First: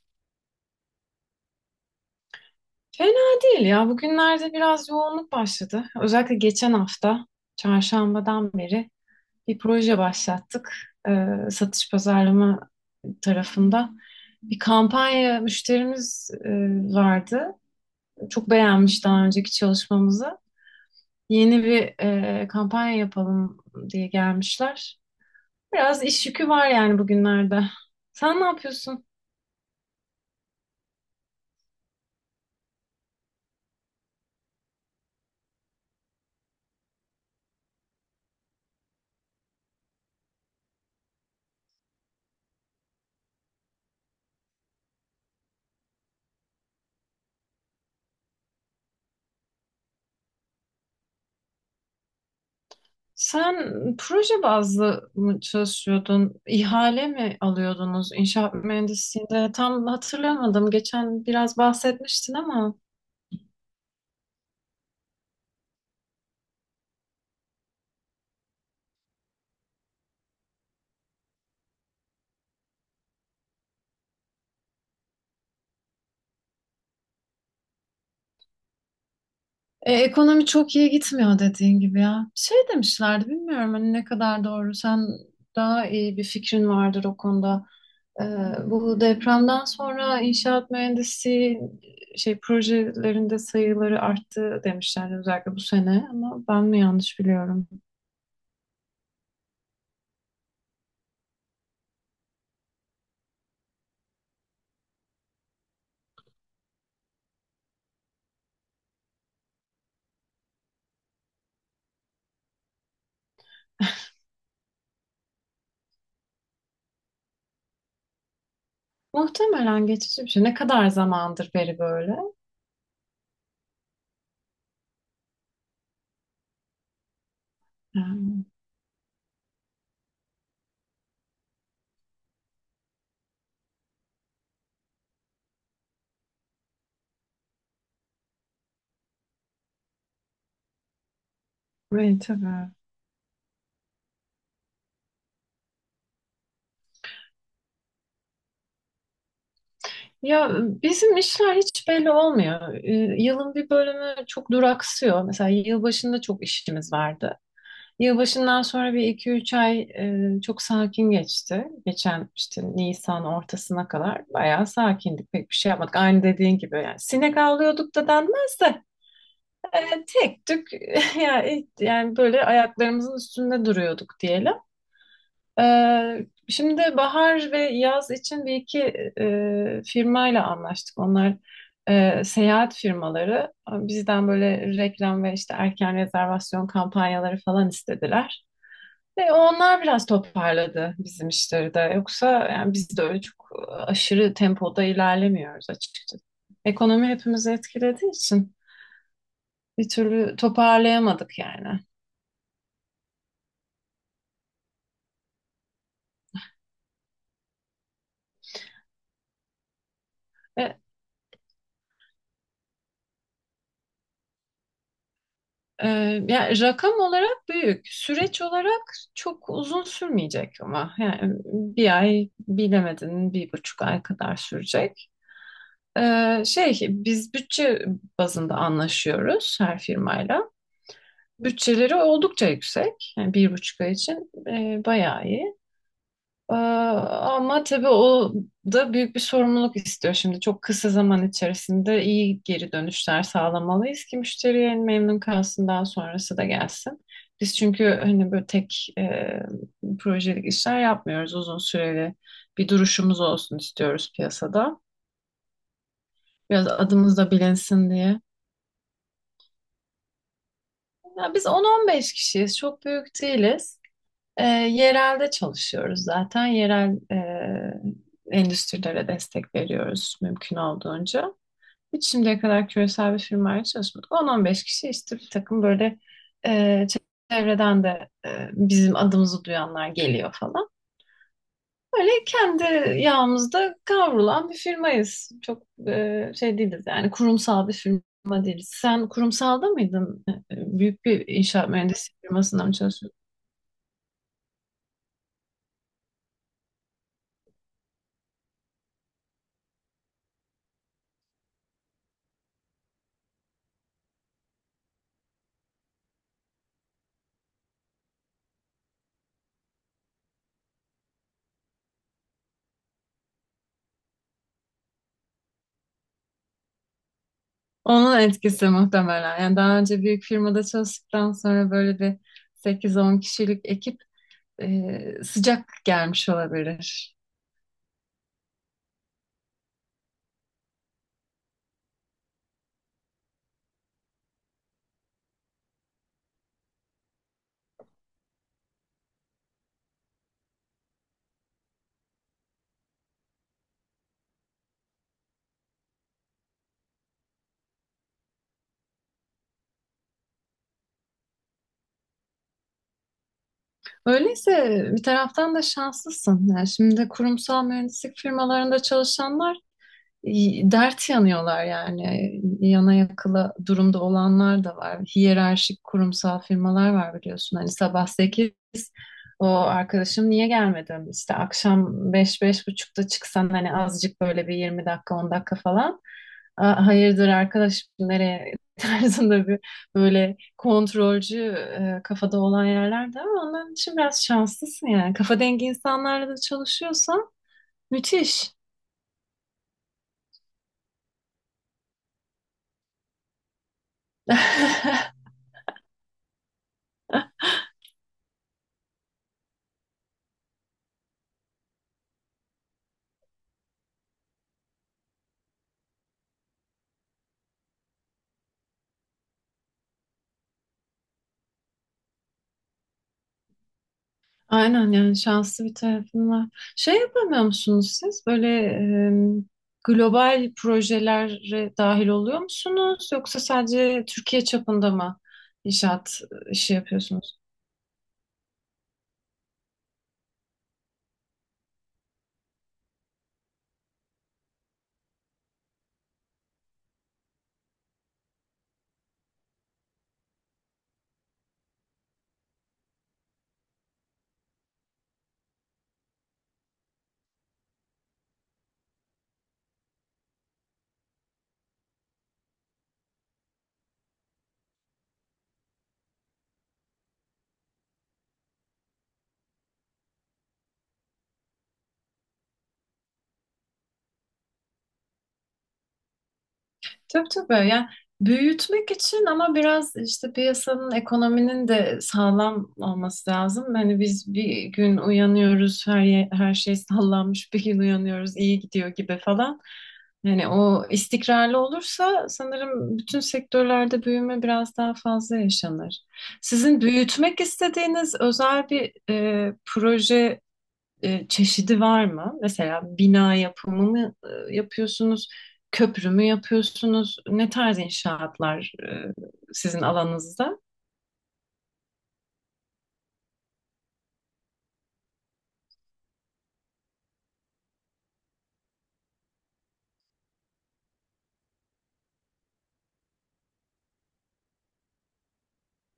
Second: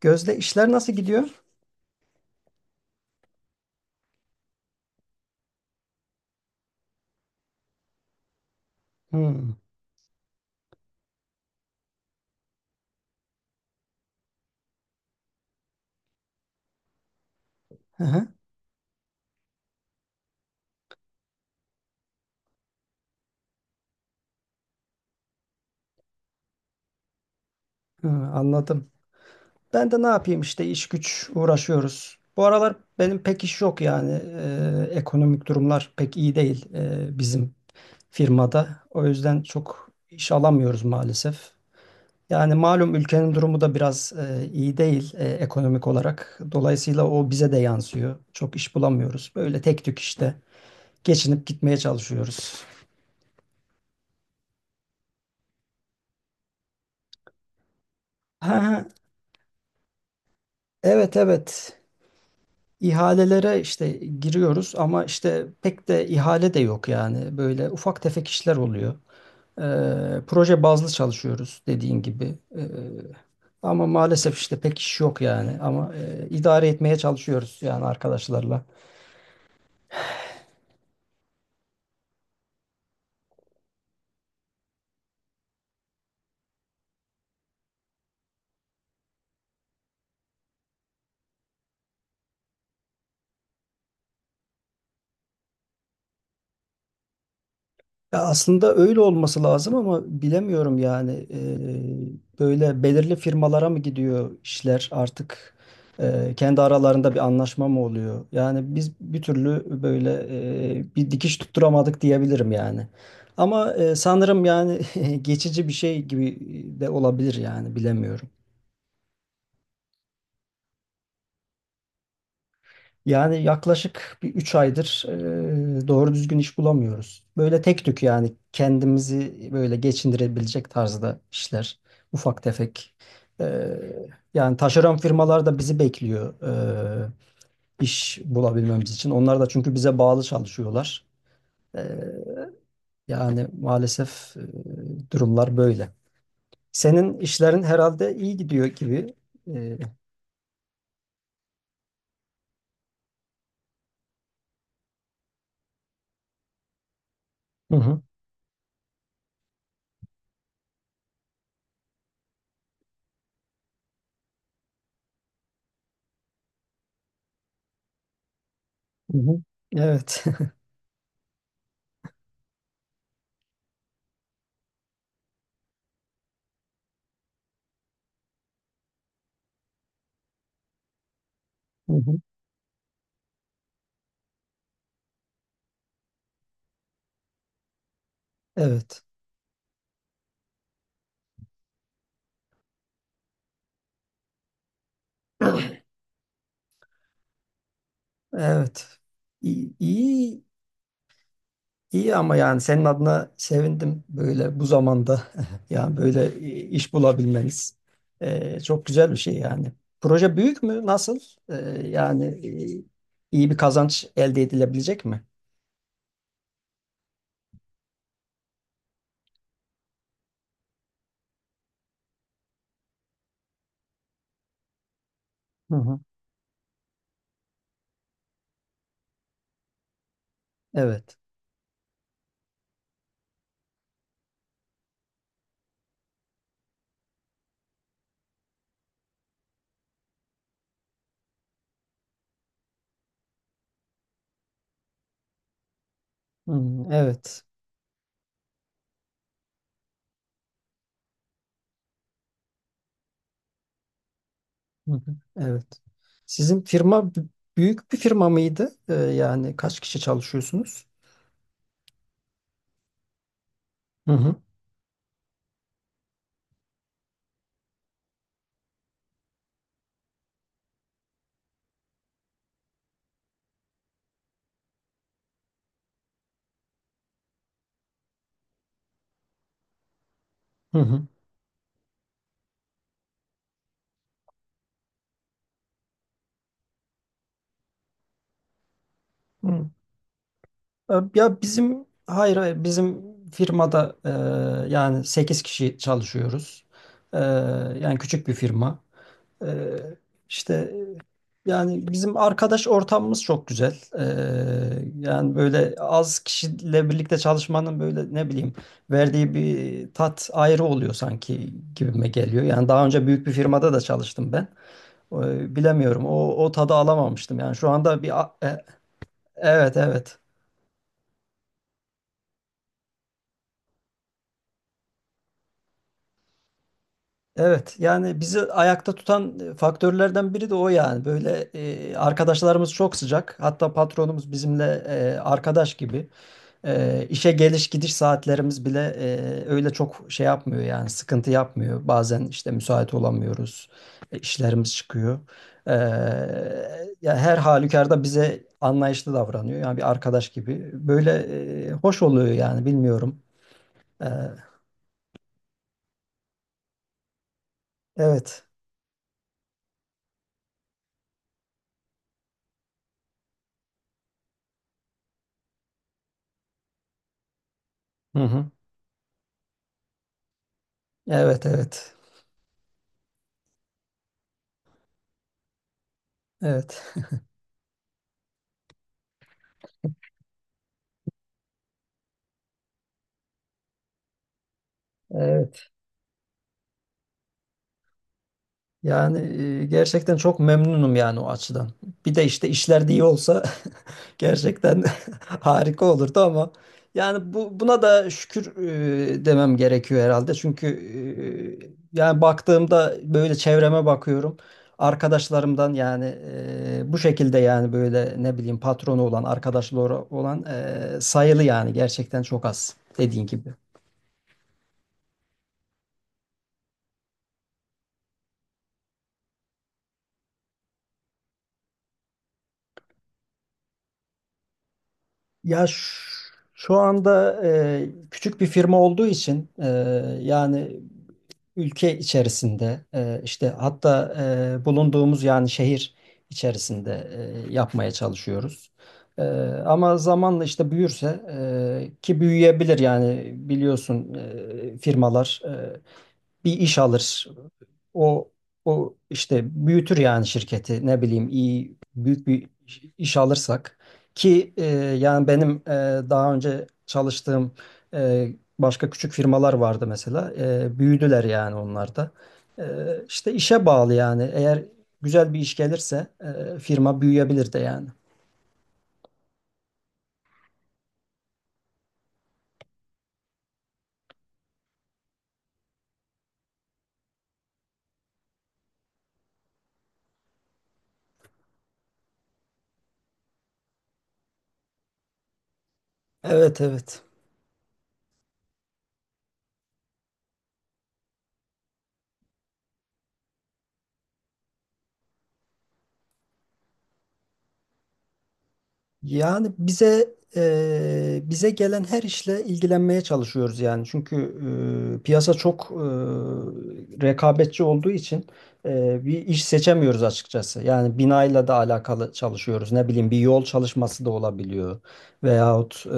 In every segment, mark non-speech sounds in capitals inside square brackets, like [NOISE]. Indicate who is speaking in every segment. Speaker 1: Gözde işler nasıl gidiyor?
Speaker 2: Fena değil ya. Bugünlerde biraz yoğunluk başladı. Özellikle geçen hafta çarşambadan beri
Speaker 1: Hmm.
Speaker 2: bir proje başlattık. Ee, satış pazarlama tarafında bir kampanya müşterimiz vardı.
Speaker 1: Hı hı.
Speaker 2: Çok beğenmiş daha önceki çalışmamızı. Yeni bir kampanya yapalım diye gelmişler. Biraz iş yükü var yani bugünlerde.
Speaker 1: Hı,
Speaker 2: Sen ne
Speaker 1: anladım.
Speaker 2: yapıyorsun?
Speaker 1: Ben de ne yapayım işte iş güç uğraşıyoruz. Bu aralar benim pek iş yok yani. Ekonomik durumlar pek iyi değil bizim firmada. O yüzden çok iş alamıyoruz maalesef. Yani malum ülkenin durumu da biraz iyi değil ekonomik olarak. Dolayısıyla o bize de yansıyor. Çok iş bulamıyoruz. Böyle tek tük işte geçinip gitmeye çalışıyoruz.
Speaker 2: Sen proje bazlı mı çalışıyordun? İhale mi alıyordunuz
Speaker 1: Ha,
Speaker 2: inşaat
Speaker 1: ha,
Speaker 2: mühendisliğinde? Tam hatırlamadım.
Speaker 1: evet
Speaker 2: Geçen biraz
Speaker 1: evet.
Speaker 2: bahsetmiştin ama
Speaker 1: İhalelere işte giriyoruz ama işte pek de ihale de yok yani. Böyle ufak tefek işler oluyor. Proje bazlı çalışıyoruz dediğin gibi. Ama maalesef işte pek iş yok yani. Ama idare etmeye çalışıyoruz yani arkadaşlarla.
Speaker 2: Ekonomi çok iyi gitmiyor dediğin gibi ya. Şey demişlerdi, bilmiyorum hani ne kadar doğru. Sen daha iyi bir fikrin vardır o konuda. Ee, Bu depremden sonra inşaat mühendisi şey projelerinde sayıları arttı demişlerdi özellikle bu sene, ama ben mi yanlış biliyorum?
Speaker 1: Ya aslında öyle olması lazım ama bilemiyorum yani. Böyle belirli firmalara mı gidiyor işler artık? Kendi aralarında bir anlaşma mı oluyor? Yani biz bir türlü böyle bir dikiş tutturamadık diyebilirim yani. Ama sanırım yani [LAUGHS] geçici bir şey gibi de olabilir yani bilemiyorum.
Speaker 2: Muhtemelen geçici bir şey. Ne kadar zamandır beri böyle?
Speaker 1: Yani yaklaşık bir 3 aydır doğru düzgün iş bulamıyoruz. Böyle tek tük
Speaker 2: Ee,
Speaker 1: yani kendimizi böyle geçindirebilecek tarzda işler. Ufak tefek. E, Yani taşeron firmalar da bizi bekliyor e, iş bulabilmemiz için. Onlar da çünkü bize bağlı çalışıyorlar. E,
Speaker 2: Evet, tabii.
Speaker 1: Yani maalesef durumlar böyle. Senin işlerin herhalde iyi gidiyor gibi. E,
Speaker 2: Ya bizim işler hiç belli olmuyor. Yılın bir bölümü çok duraksıyor. Mesela yılbaşında çok işimiz vardı.
Speaker 1: Hı hı.
Speaker 2: Yılbaşından sonra bir iki üç ay çok sakin geçti. Geçen işte Nisan ortasına kadar bayağı sakindik. Pek bir şey yapmadık. Aynı dediğin gibi yani, sinek avlıyorduk da denmez de
Speaker 1: Hı hı. Evet.
Speaker 2: tek tük [LAUGHS] yani, yani böyle ayaklarımızın üstünde duruyorduk diyelim. E, şimdi bahar ve yaz için bir iki firmayla anlaştık. Onlar
Speaker 1: [LAUGHS] Hı hı.
Speaker 2: seyahat firmaları bizden böyle reklam ve işte erken rezervasyon kampanyaları falan istediler.
Speaker 1: Evet.
Speaker 2: Ve onlar biraz toparladı bizim işleri de. Yoksa yani biz de öyle çok aşırı tempoda ilerlemiyoruz açıkçası. Ekonomi hepimizi etkilediği için
Speaker 1: Evet. İyi,
Speaker 2: bir türlü
Speaker 1: iyi,
Speaker 2: toparlayamadık yani.
Speaker 1: iyi ama yani senin adına sevindim böyle bu zamanda [LAUGHS] yani böyle iş bulabilmeniz. Çok güzel bir şey yani. Proje büyük
Speaker 2: Ve
Speaker 1: mü? Nasıl? Ee, Yani iyi bir kazanç elde edilebilecek mi?
Speaker 2: e, yani rakam olarak büyük, süreç olarak çok uzun sürmeyecek, ama yani bir ay, bilemedin bir buçuk ay kadar sürecek.
Speaker 1: Hı hı.
Speaker 2: Şey, biz bütçe bazında anlaşıyoruz her firmayla.
Speaker 1: Evet.
Speaker 2: Bütçeleri oldukça yüksek. Yani bir buçuk ay için bayağı iyi. Ama tabii o da büyük bir sorumluluk istiyor şimdi. Çok kısa zaman içerisinde iyi geri dönüşler sağlamalıyız ki müşteriye memnun kalsın, daha sonrası da
Speaker 1: Hı.
Speaker 2: gelsin.
Speaker 1: Evet.
Speaker 2: Biz çünkü hani böyle tek projelik işler yapmıyoruz. Uzun süreli bir duruşumuz olsun istiyoruz piyasada.
Speaker 1: Hı hı. Evet. Sizin
Speaker 2: Biraz
Speaker 1: firma
Speaker 2: adımız da bilinsin
Speaker 1: büyük bir
Speaker 2: diye.
Speaker 1: firma mıydı? Yani kaç kişi çalışıyorsunuz?
Speaker 2: Ya biz 10-15 kişiyiz. Çok büyük değiliz.
Speaker 1: Hı hı.
Speaker 2: Yerelde çalışıyoruz zaten. Yerel endüstrilere destek veriyoruz mümkün olduğunca. Hiç şimdiye kadar küresel bir firmayla çalışmadık. 10 beş kişi işte bir takım böyle e, çevreden de bizim adımızı duyanlar geliyor falan.
Speaker 1: Hı
Speaker 2: Böyle kendi yağımızda kavrulan bir firmayız. Çok şey değiliz yani, kurumsal bir firma değiliz. Sen kurumsalda
Speaker 1: hı.
Speaker 2: mıydın? Büyük bir
Speaker 1: Ya
Speaker 2: inşaat
Speaker 1: bizim
Speaker 2: mühendisliği
Speaker 1: hayır hayır
Speaker 2: firmasında mı
Speaker 1: bizim
Speaker 2: çalışıyorsun?
Speaker 1: firmada yani 8 kişi çalışıyoruz. E, Yani küçük bir firma. E, işte yani bizim arkadaş ortamımız çok güzel. Yani böyle az kişiyle birlikte çalışmanın böyle ne bileyim verdiği bir tat ayrı oluyor sanki gibime geliyor. Yani daha önce büyük bir firmada da çalıştım ben. Bilemiyorum o tadı alamamıştım. Yani şu anda
Speaker 2: Onun
Speaker 1: bir
Speaker 2: etkisi muhtemelen. Yani
Speaker 1: evet
Speaker 2: daha önce
Speaker 1: evet.
Speaker 2: büyük firmada çalıştıktan sonra böyle bir sekiz on kişilik ekip sıcak gelmiş olabilir.
Speaker 1: Evet yani bizi ayakta tutan faktörlerden biri de o yani. Böyle arkadaşlarımız çok sıcak. Hatta patronumuz bizimle arkadaş gibi. İşe geliş gidiş saatlerimiz bile öyle çok şey yapmıyor yani sıkıntı yapmıyor. Bazen işte müsait olamıyoruz. İşlerimiz çıkıyor. E, Ya her halükarda bize anlayışlı davranıyor. Yani bir arkadaş gibi. Böyle hoş oluyor yani bilmiyorum. E,
Speaker 2: Öyleyse bir taraftan da şanslısın. Yani şimdi kurumsal mühendislik
Speaker 1: evet.
Speaker 2: firmalarında çalışanlar dert yanıyorlar yani. Yana yakıla durumda olanlar da var. Hiyerarşik kurumsal firmalar var biliyorsun. Hani sabah
Speaker 1: Hı hı.
Speaker 2: sekiz, o arkadaşım niye gelmedin? İşte
Speaker 1: Evet evet.
Speaker 2: akşam 5 beş buçukta çıksan, hani azıcık böyle bir 20 dakika 10 dakika falan. "Aa,
Speaker 1: Evet. [LAUGHS]
Speaker 2: hayırdır arkadaşım, nereye?" [LAUGHS] tarzında bir böyle kontrolcü kafada olan yerlerde, ama ondan için biraz şanslısın yani. Kafa
Speaker 1: Ee,
Speaker 2: dengi insanlarla da çalışıyorsan müthiş.
Speaker 1: Yani gerçekten çok memnunum yani o açıdan. Bir de işte işler de iyi olsa [LAUGHS] gerçekten
Speaker 2: [LAUGHS]
Speaker 1: [LAUGHS] harika olurdu ama yani bu buna da şükür demem gerekiyor herhalde. Çünkü yani baktığımda böyle çevreme bakıyorum. Arkadaşlarımdan yani bu şekilde yani böyle ne bileyim patronu olan, arkadaşları olan sayılı yani gerçekten çok az dediğin gibi.
Speaker 2: Aynen, yani şanslı bir tarafın var. Şey yapamıyor musunuz siz? Böyle e, global projelere dahil oluyor musunuz? Yoksa sadece Türkiye çapında mı
Speaker 1: Ya
Speaker 2: inşaat
Speaker 1: şu
Speaker 2: işi yapıyorsunuz?
Speaker 1: anda küçük bir firma olduğu için yani ülke içerisinde işte hatta bulunduğumuz yani şehir içerisinde yapmaya çalışıyoruz. E, Ama zamanla işte büyürse ki büyüyebilir yani biliyorsun firmalar bir iş alır. O o işte büyütür yani şirketi ne bileyim iyi büyük bir iş alırsak ki yani benim daha önce çalıştığım e, başka küçük firmalar vardı mesela. Büyüdüler yani onlar da e, işte işe bağlı yani eğer güzel bir iş gelirse firma
Speaker 2: Tabii,
Speaker 1: büyüyebilir de
Speaker 2: tabii. Yani
Speaker 1: yani.
Speaker 2: büyütmek için ama biraz işte piyasanın, ekonominin de sağlam olması lazım. Hani biz bir gün uyanıyoruz, her şey sallanmış, bir gün uyanıyoruz, iyi gidiyor gibi falan. Yani o istikrarlı olursa sanırım bütün sektörlerde büyüme biraz daha fazla yaşanır.
Speaker 1: Evet
Speaker 2: Sizin
Speaker 1: evet.
Speaker 2: büyütmek istediğiniz özel bir proje çeşidi var mı? Mesela bina yapımı mı yapıyorsunuz? Köprü mü yapıyorsunuz? Ne tarz inşaatlar
Speaker 1: Yani
Speaker 2: sizin alanınızda?
Speaker 1: bize gelen her işle ilgilenmeye çalışıyoruz yani. Çünkü piyasa çok rekabetçi olduğu için bir iş seçemiyoruz açıkçası. Yani binayla da alakalı çalışıyoruz. Ne bileyim bir yol çalışması da olabiliyor. Veyahut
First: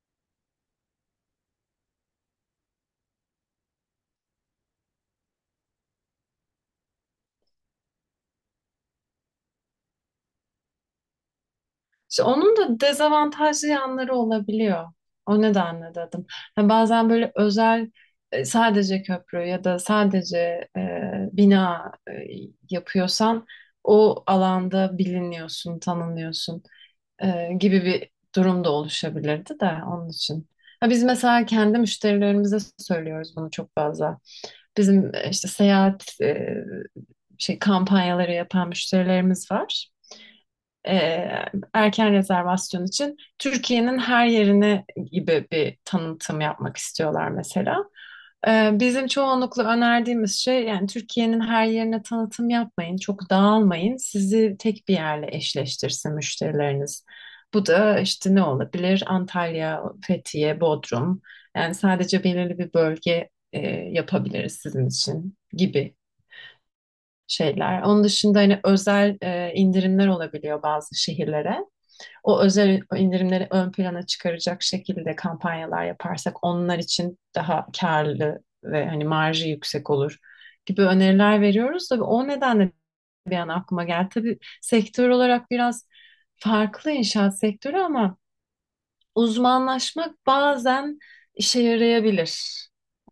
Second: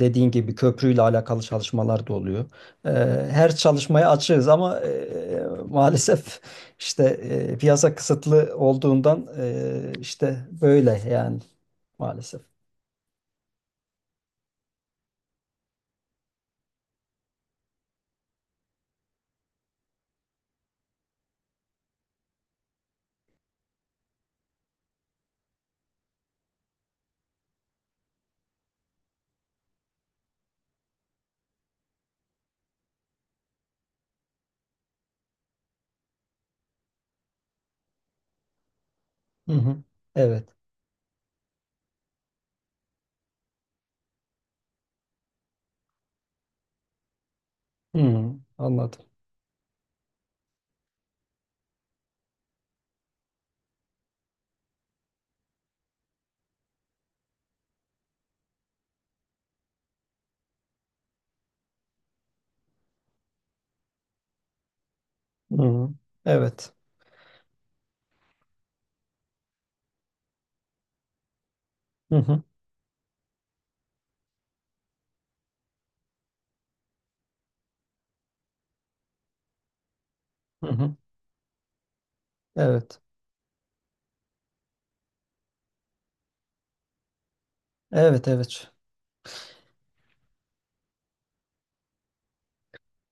Speaker 1: dediğin gibi köprüyle alakalı çalışmalar da oluyor. Her çalışmaya açığız ama maalesef işte piyasa kısıtlı olduğundan işte böyle yani
Speaker 2: İşte
Speaker 1: maalesef.
Speaker 2: onun da dezavantajlı yanları olabiliyor. O nedenle dedim. Ha, bazen böyle özel sadece köprü ya da sadece e, bina yapıyorsan o alanda biliniyorsun, tanınıyorsun gibi bir durum da oluşabilirdi de onun için. Ha, biz mesela kendi müşterilerimize söylüyoruz bunu çok fazla. Bizim işte seyahat şey kampanyaları yapan müşterilerimiz
Speaker 1: Hı hı.
Speaker 2: var,
Speaker 1: Evet.
Speaker 2: e, erken rezervasyon için Türkiye'nin her yerine gibi bir tanıtım yapmak istiyorlar mesela.
Speaker 1: Hı hı. Anladım.
Speaker 2: Bizim çoğunlukla önerdiğimiz şey yani, Türkiye'nin her yerine tanıtım yapmayın, çok dağılmayın, sizi tek bir yerle eşleştirsin müşterileriniz. Bu da işte ne olabilir? Antalya, Fethiye, Bodrum. Yani sadece belirli bir bölge yapabiliriz sizin için
Speaker 1: Hı hı.
Speaker 2: gibi
Speaker 1: Evet.
Speaker 2: şeyler. Onun dışında hani özel indirimler olabiliyor bazı şehirlere,
Speaker 1: Hı
Speaker 2: o
Speaker 1: hı.
Speaker 2: özel indirimleri ön plana çıkaracak şekilde kampanyalar yaparsak onlar için daha karlı ve hani marjı yüksek olur
Speaker 1: Hı
Speaker 2: gibi
Speaker 1: hı.
Speaker 2: öneriler veriyoruz. Tabii o nedenle
Speaker 1: Evet.
Speaker 2: bir an aklıma geldi. Tabii sektör olarak biraz farklı, inşaat sektörü ama
Speaker 1: Evet evet.
Speaker 2: uzmanlaşmak bazen işe yarayabilir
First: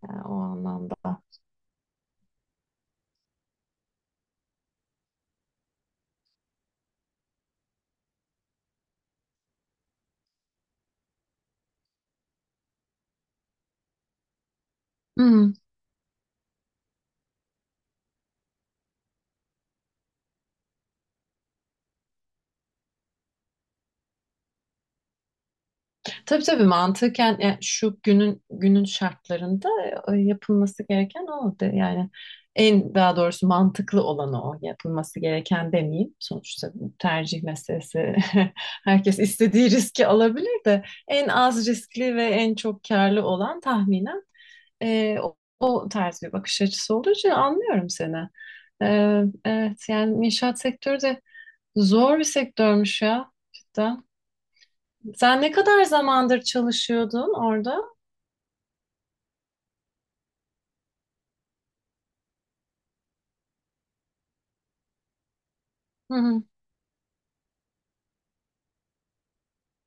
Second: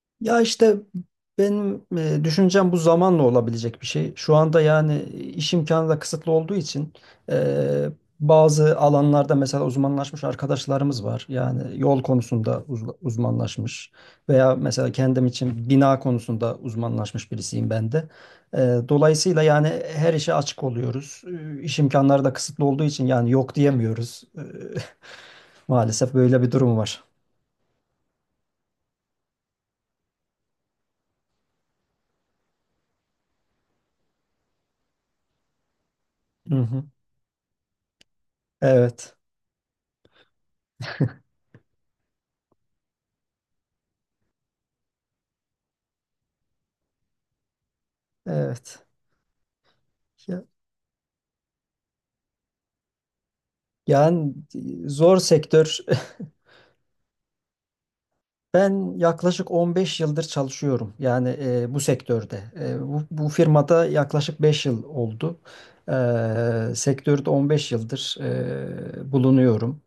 Speaker 2: yani o
Speaker 1: Ya işte
Speaker 2: anlamda.
Speaker 1: benim düşüncem bu zamanla olabilecek bir şey. Şu anda yani iş imkanı da kısıtlı olduğu için e, bazı alanlarda mesela uzmanlaşmış arkadaşlarımız var. Yani yol konusunda uzmanlaşmış veya mesela kendim
Speaker 2: Hmm.
Speaker 1: için bina konusunda uzmanlaşmış birisiyim ben de. E, Dolayısıyla yani her işe açık oluyoruz. İş imkanları da kısıtlı olduğu için yani yok diyemiyoruz. [LAUGHS] Maalesef böyle
Speaker 2: Tabii,
Speaker 1: bir
Speaker 2: tabii,
Speaker 1: durum var.
Speaker 2: mantıken yani şu günün günün şartlarında yapılması gereken yani en, daha doğrusu mantıklı olanı o, yapılması gereken demeyeyim,
Speaker 1: Hı
Speaker 2: sonuçta
Speaker 1: hı.
Speaker 2: bu tercih meselesi. [LAUGHS]
Speaker 1: Evet,
Speaker 2: Herkes istediği riski alabilir, de en az riskli ve en çok karlı olan tahminen o tarz bir bakış açısı olduğu için anlıyorum seni.
Speaker 1: evet.
Speaker 2: Evet, yani
Speaker 1: Ya-
Speaker 2: inşaat sektörü de zor bir sektörmüş ya cidden.
Speaker 1: Yani zor
Speaker 2: Sen ne
Speaker 1: sektör.
Speaker 2: kadar
Speaker 1: [LAUGHS]
Speaker 2: zamandır çalışıyordun orada?
Speaker 1: Ben yaklaşık 15 yıldır çalışıyorum. Yani bu sektörde. Bu firmada yaklaşık 5 yıl oldu. E,
Speaker 2: Hı hı.
Speaker 1: Sektörde 15 yıldır bulunuyorum.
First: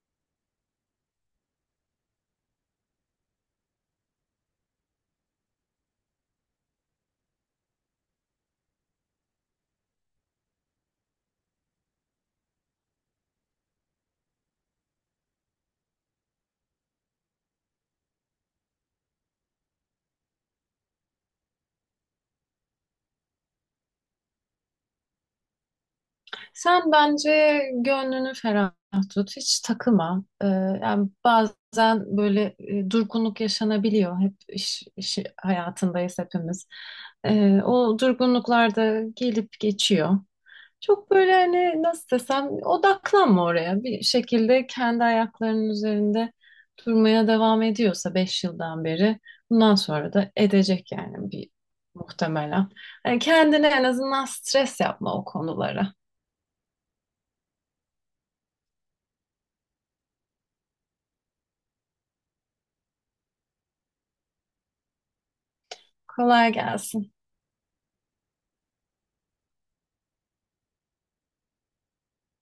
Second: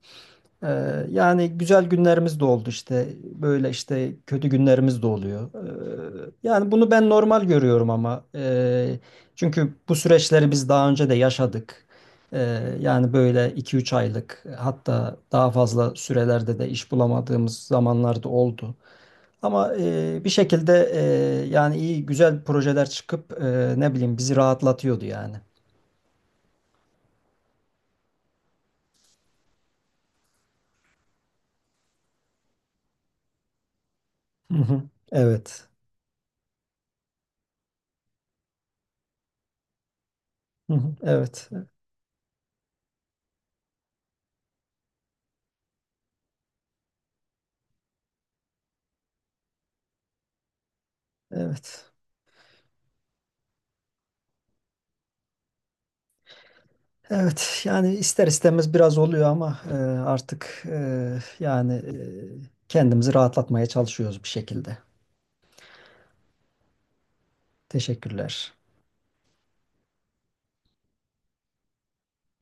Speaker 1: Yani güzel günlerimiz de oldu işte. Böyle işte kötü günlerimiz de oluyor. Yani bunu ben normal görüyorum ama çünkü bu süreçleri biz daha önce de yaşadık. Ee, Yani böyle iki üç aylık hatta daha fazla sürelerde de iş bulamadığımız zamanlarda oldu. Ama bir şekilde yani iyi güzel projeler çıkıp ne bileyim bizi rahatlatıyordu yani.
Speaker 2: Sen bence gönlünü ferah tut, hiç takıma. Yani bazen böyle durgunluk yaşanabiliyor. Hep
Speaker 1: Hı hı.
Speaker 2: iş, iş
Speaker 1: Evet.
Speaker 2: hayatındayız hepimiz. O durgunluklar da gelip geçiyor.
Speaker 1: Hı hı.
Speaker 2: Çok böyle
Speaker 1: Evet.
Speaker 2: hani nasıl desem odaklanma oraya. Bir şekilde kendi ayaklarının üzerinde durmaya devam ediyorsa 5 yıldan beri, bundan sonra da edecek yani bir
Speaker 1: Evet.
Speaker 2: muhtemelen. Hani kendine en azından stres yapma o konulara.
Speaker 1: Evet yani ister istemez biraz oluyor ama artık yani kendimizi rahatlatmaya çalışıyoruz bir şekilde.
Speaker 2: Kolay gelsin.
Speaker 1: Teşekkürler.